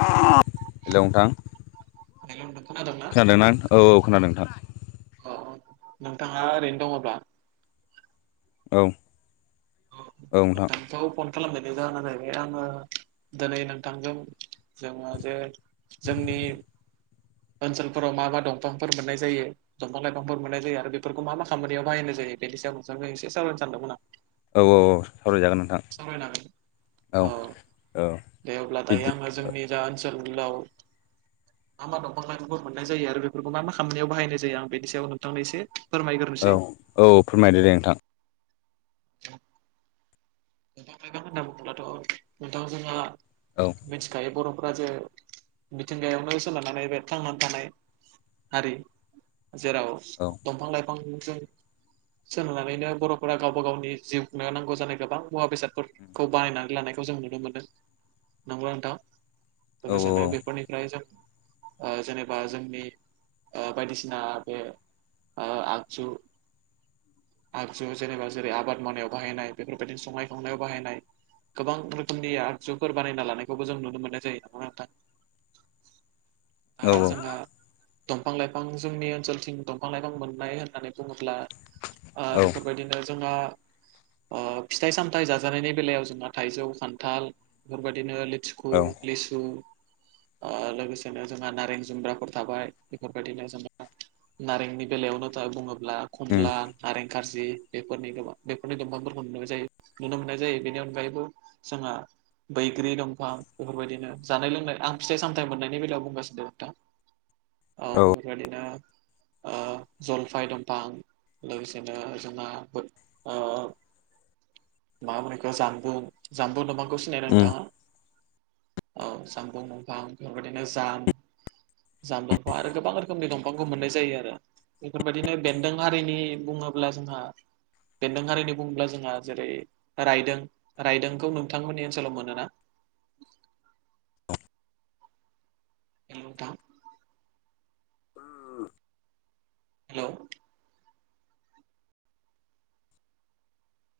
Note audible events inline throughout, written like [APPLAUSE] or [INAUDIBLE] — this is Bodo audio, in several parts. हेलौ नोंथां हेलौ नोंथां खोनादोंना खोनादों आं औ औ खोनादों नोंथां। औ नोंथाङा ओरैनो दङब्ला औ। [UNINTELLIGIBLE] औ नोंथां खालामनायनि जाहोना जाहैबाय आङो दिनै नोंथांजों जोङो जे जोंनि ओनसोलफोराव मा मा दंफांफोर मोननाय जायो। बिफां लाइफांफोर मोननाय जायो आरो बेफोरखौ मा मा खामानियाव बाहायनाय जायो बेनि सायाव नोंखौ एसे सावरायनो सानदोंमोन आं। औ औ औ सावरायजागोन नोंथां। सावरायनांगोन औ औ दे अब्ला दायो बिदि आंङो जोंनि जा ओनसोलाव मा मा दंफां लाइफांफोर मोननाय जायो आरो बेफोरखौ मा मा खालामनायाव बाहायनाय जायो आं बेनि सायाव नोंथांनि एसे फोरमायग्रोनोसै औ औ फोरमायदो दे नोंथां। थां मग होनना बुंङोब्लाथ' नोंथां जोंहा औ। मिथिखायो बर'फोरा जे मिथिंगायावनो सोनारानानै बे थांनानै थानाय हारि जेराव औ दंफां लाइफां गोबां सोलोंनानैनो बर'फोरा गावबा गावनि जिउनो नांगौ जानाय गोबां मुवा बेसादफोरखौ बानायनानै लानायखौ जों नुनो मोन्दों नंगौ नोंथां। औ बेसनाय बेफोरनिफ्राय जों जेनेबा जोंनि बायदिसिना बे आ आगजु आगजु जेनेबा जेरै आबाद मावनायाव बाहायनाय बेफोरबायदिनो संनाय खावनायाव बाहायनाय गोबां रोखोमनि आगजुफोर बानायना लानायखौबो जों नुनो मोननाय जायो नंगौना नोंथां? [INAUDIBLE] औ दा जोंहा दंफां लाइफां जोंनि ओनसोलथिं दंफां लाइफां मोननाय होननानै बुङोब्ला औ बेफोरबायदिनो जोंहा फिथाइ साम हाथाय जाजानायनि बेलायाव जोंहा थाइजौ खान्थाल बेफोरबायदिनो लि हखु औ लिसु लोगोसेनो जोंहा नारें जुमब्राफोर थाबाय बेफोरबायदिनो जोंहा नारेंनि बेलायावनोथा बुंङोबा खनला उम खमला नारें खारजि बेफोरनि गोबां बेफोरनि दंफांफोरखौ नुनाय जायो। नुनो मोननाय जायो बेनि अनगायैबो जोंहा बैग्रि दंफां बेफोरबायदिनो जानाय लोंनाय आं फिथाइ सामथाय मोननायनि बेलायाव बुंगासिनो द दा औ बेफोरबायदिनो। जलफाय दंफां लोगोसेनो जोंना। मा मोनैखौ जानबुं जानबुं नबांखौ सिनायदों उम नोंथांङा औ जामबुं दंफां बेफोरबायदिनो जाम जाम दंफां आरो गोबां रोखोमनि दंफांखौ मोननाय जायो आरो। बेफोरबायदिनो बेन्दों हारिनि बुंङोब्ला जोंहा बेन्दों हारिनि बुंङोब्ला जोंहा। जेरै रायदों रायदोंखौ नोंथांमोननि ओनसोलाव मोन ना हेलौ नोंथां। [INAUDIBLE] हेलौ।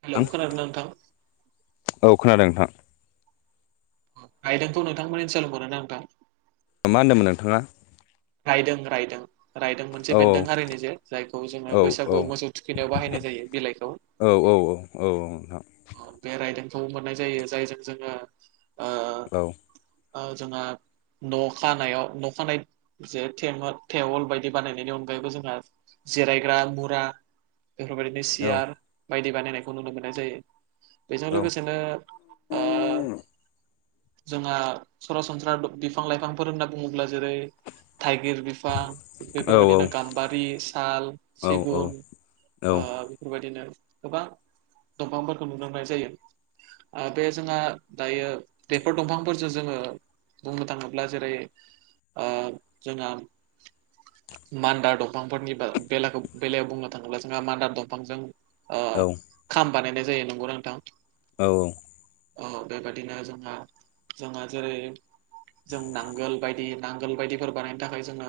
हेलौ खोनादों नोंथां। औ खोनादों नोंथां। गायदोंखौ नोंथांमोननि सायावों मोनरो ना नोंथां मा होनदोंमोन नोंथांङा। रायदों रायदों। रायदों मोनसे औ बेन्दों हारिनि जे जायखौ जोंङो औ औ बैसागुआव मोसौ थुखिनायाव बाहायनाय जायो बिलाइखौ। औ औ औ औ नोंथां। बे राइदोंखौबो मोननाय जायो जायजों जोङो। औ। जोंना न' खानायाव न' खानाय। जे थेवल बायदि बानायनायनि अनगायैबो जोंहा जिरायग्रा मुरा। बेफोरबायदिनो औ सियार बायदि बानायनायखौ नुनो मोननाय जायो। बेजों औ लोगोसेनो ओ जोंहा सरासनस्रा बिफां लाइफांफोर होनना बुंङोब्ला जेरै थाइगिर बिफां औ बेफोरबायदिनो गाम्बारि साल सिगुन बेफोरबायदिनो गोबां दंफांफोरखौ नुनो मोननाय जायो। बे जोंहा दायो बेफोर दंफांफोरजों जोङो। बुंनो थाङोब्ला जेरै जोंहा मान्दार दंफांफोरनि बे बेलायाव बुंनो थाङोब्ला जोंहा मान्दार दंफांजों खाम बानायनाय जायो नंगौ नोंथां? औ औ। बेबादिनो जोंहा जोंहा जेरै जों नांगोल बायदि नांगोल बायदिफोर बानायनो थाखाय जोङो।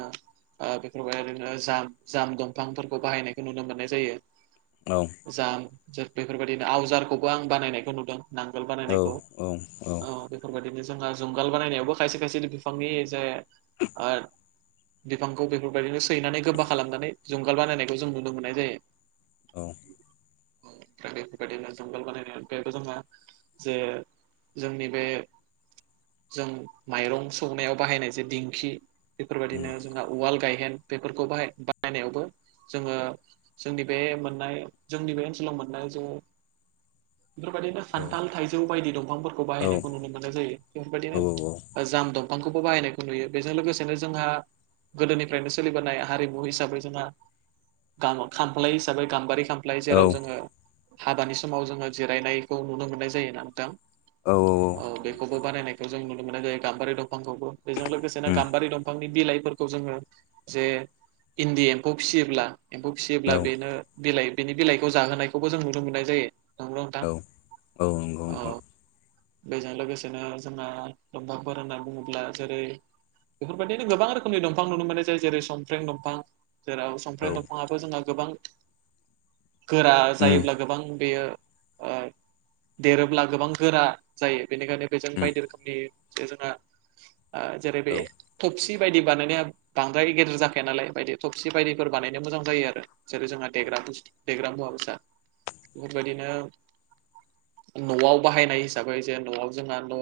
बेफोरबायदि ओरनो ज जाम दंफांफोरखौ बाहायनायखौ नुनो मोननाय जायो। औ। जाम जा बेफोरबायदिनो आवजारखौबो आं बानायनायखौ नुदों नांगोल बानायनायखौ। औ बेफोरबायाददिनो जोंहा जुंगाल बानायनायावबो खायसे खायसे बिफांनि जे ओ बिफांखौ बेफोरबायदिनो सैनानै गोबा खालामनानै जुंगाल बानायनायखौ जों नुनो मोननाय जायो। औ ओमफ्राय बेफोरबादिनो जुंगोल बानायनाय बेबो जङा जे जोंनि बे जों माइरं संनायाव बाहायनाय जे दिंखि बेफोरबायदिनो जोंना उवाल गायहेन बेफोरखौ बाहाय बाहायनायावबो जोङो जोंनि बे मोननाय जोंनि बे ओनसोलाव मोननाय जों बेफोरबायदिनो सान्थाल थाइजौ बायदि दंफांफोरखौ बाहायनायखौ नुनो मोननाय जायो बेफोर बायदिनो औ जाम दंफांखौबो बाहायनायखौ नुयो बेजों लोगोसेनो जोंहा। गोदोनिफ्रायनो सोलिबोनाय हारिमु हिसाबै जोंहा खामफ्लाय हिसाबै गाम्बारि खाम फ्लाइ औ जेराव जोङो हाबानि समाव जोङो जिरायनायखौ नुनो मोननाय जायोना नोंथां। औ औ। औ बेखौबो बानायनायखौ जों नुनो मोनो जायो गाम्बारि दंफांखौबो बेजों लोगोसे उम गाम्बारि दंफां बिलाइफोरखौ जोङो जे इन्दि एम्फौ फिसियोब्ला एम्फौ औ फिसियोब्ला बेनो बिलाइ बिनि बिलाइखौ जाहोनायखौबो जों नुनो मोननाय जायो नंगौना नोंथां औ औ नंगौ औ नोंथां बेजों लोगोसेनो जोंना दंफांफोर होनना बुङोब्ला जेरै बेफोरबायदिनो गोबां रोखोमनि दंफां नुनो मोननाय जाय जेरै संफ्र्रें दंफां जेराव औ संफ्र्रें दंफाङाबो जोंहा गोबां गोरा उम जायोब्ला गोबां बेयो ओ देरोब्ला गोबां गोरा जायो बेनिखायनो बेजों उम बायदि रोखोमनि जोंहा जेरै औ बे थब थबसि बायदि बानायनाया बांद्राय गेदेर जाखाया नालाय बायदि थबसि बायदिफोर बानायनो मोजां जायो आरो जेरै जोंहा देग्रा मुवा बेसाद बेफोरबायदि न'आव बाहायनाय हिसाबै जे न'आव जोंना न'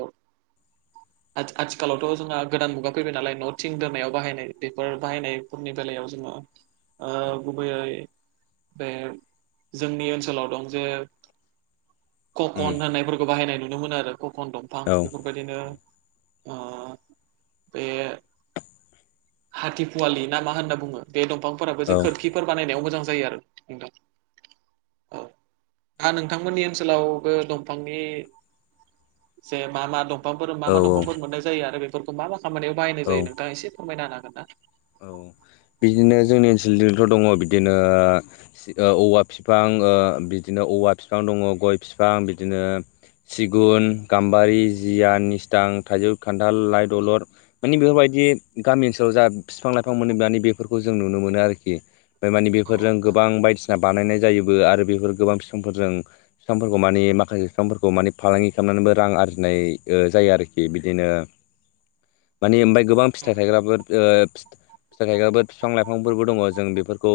[INAUDIBLE] आथिखालावथ जोंहा गोदान मुगा फैबाय नालाय न' थिं दोननायाव बाहायनाय बेफोर बाहायनायफोरनि बेलायाव जोङो गुबैयै बे जोंनि ओनसोलाव दं जे ककन उम होननायफोरखौ बाहायनाय नुनो मोनो आरो ककन दंफां औ बेफोरखौ बेबायदिनो ओ बे हाथिफुवालि ना मा होनना बुङो बे दंफांफोराबो जे खोरखिफोर बानायनायाव मोजां जायो आरो नोंथां आ नोंथांमोननि ओनसोलावबो दंफांनि जे मा मा दं फांफोर औ मा मा औ दंफांफोर मोननाय जायो आरो बेफोरखौ मा मा खामानियाव बाहायनाय औ जायो नोंथाङा एसे फोरमायनो हागोन ना औ बिदिनो जोंनि ओनसोलथिंथ' दङ बिदिनो औवा बिफां बिदिनो औवा बिफां दङ गय बिफां बिदिनो सिगुन गाम्बारि जिया निस्थां थाइजौ खान्थाल लाइ दलर माने बेफोरबायदि गामि ओनसोलाव जा बिफां लाइफां मोनो मानि बेफोरखौ जों नुनो मोनो आरोखि ओमफ्राय माने औ बेफोरजों नोंथां गोबां बायदि बानायनाय जायोबो आरो बेफोर गोबां बिफांफोरजों बिफांफोरखौ माने माखासे बिफांफोरखौ माने फालांगि खालामनानैबो रां आरजिनाय जायो आरोखि बिदिनो [INAUDIBLE] माने ओमफ्राय गोबां फिथाइ थायग्राफोर ओ फिथाइ थायग्राबो फिफां लाइफांफोरबो दङ जों बेफोरखौ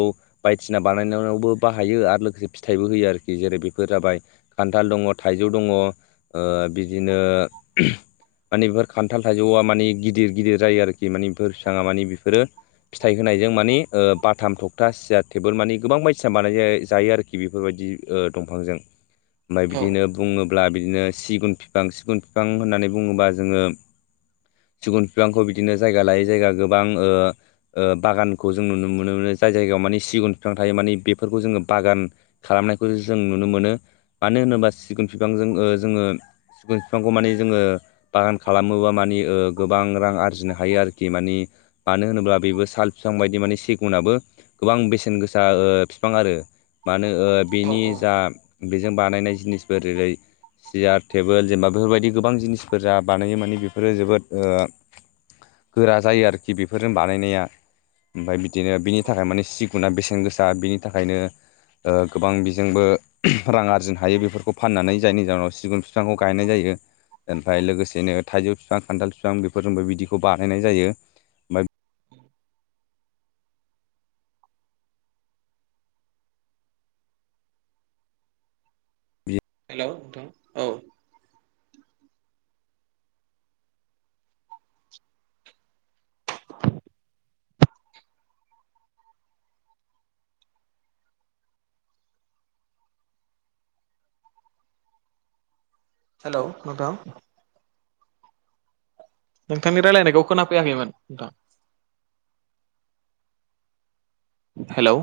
बायदिसिना बानायनायावबो बाहायो आरो लोगोसे फिथाइबो होयो आरोखि जेरै बेफोर जाबाय खान्थाल दङ थाइजौ दङ बिदिनो माने बेफोर खान्थाल थाइजौआ माने गिदिर गिदिर जायो आरोखि माने बेफोर बिफाङा माने बेफोरो फिथाइ होनायजों मानि बाथाम थखथा सियार टेबोल मानि गोबां बायदिसिना बानाय जायो आरो खि बेफोरबायदि दंफांजों [INAUDIBLE] ओमफ्राय बिदिनो बुङोब्ला बिदिनो सिगुन बिफां सिगुन बिफां होननानै बुङोब्ला जोङो सिगुन बिफांखौ बिदिनो जायगा लायै जायगा गोबां ओ ओ बागानखौ जों नुनो मोनो जाय जायगायाव माने सिगुन बिफां थायो माने बेफोरखौ जोङो बागान खालामनायखौ जों नुनो मोनो मानो होनोबा सिगुन बिफांजों जोङो सिगुन बिफांखौ माने जोङो बागान खालामोबा मानि गोबां रां आरजिनो हायो आरोखि मानि मानो होनोब्ला बेबो साल बिफां बायदि माने सिगुनाबो गोबां बेसेन गोसा बिफां आरो मानो ओ औ बेनि औ जा बेजों बानायनाय जिनिसफोर जेरै सियार टेबोल जेनेबा बेफोरबायदि गोबां जिनिसफोर जा बानायो माने बेफोरो जोबोद ओ गोरा जायो आरोखि बेफोरजों बानायनाया ओमफ्राय बिदिनो बिनि औ थाखाय माने सिगुना बेसेन गोसा बिनि थाखायनो गोबां बिजोंबो रां आरजिनो हायो बेफोरखौ फाननानै जायनि जाहोनाव सिगुन बिफांखौ गायनाय जायो ओमफ्राय लोगोसेनो थाइजौ बिफां खान्थाल बिफां बेफोरजोंबो बिदिखौ बानायनाय जायो फ्राय हेलौ नोंथां औ। हेलौ नोंथां। नोंथांनि रायलायनायखौ खोना फैयाखैमोन नोंथां। हेलौ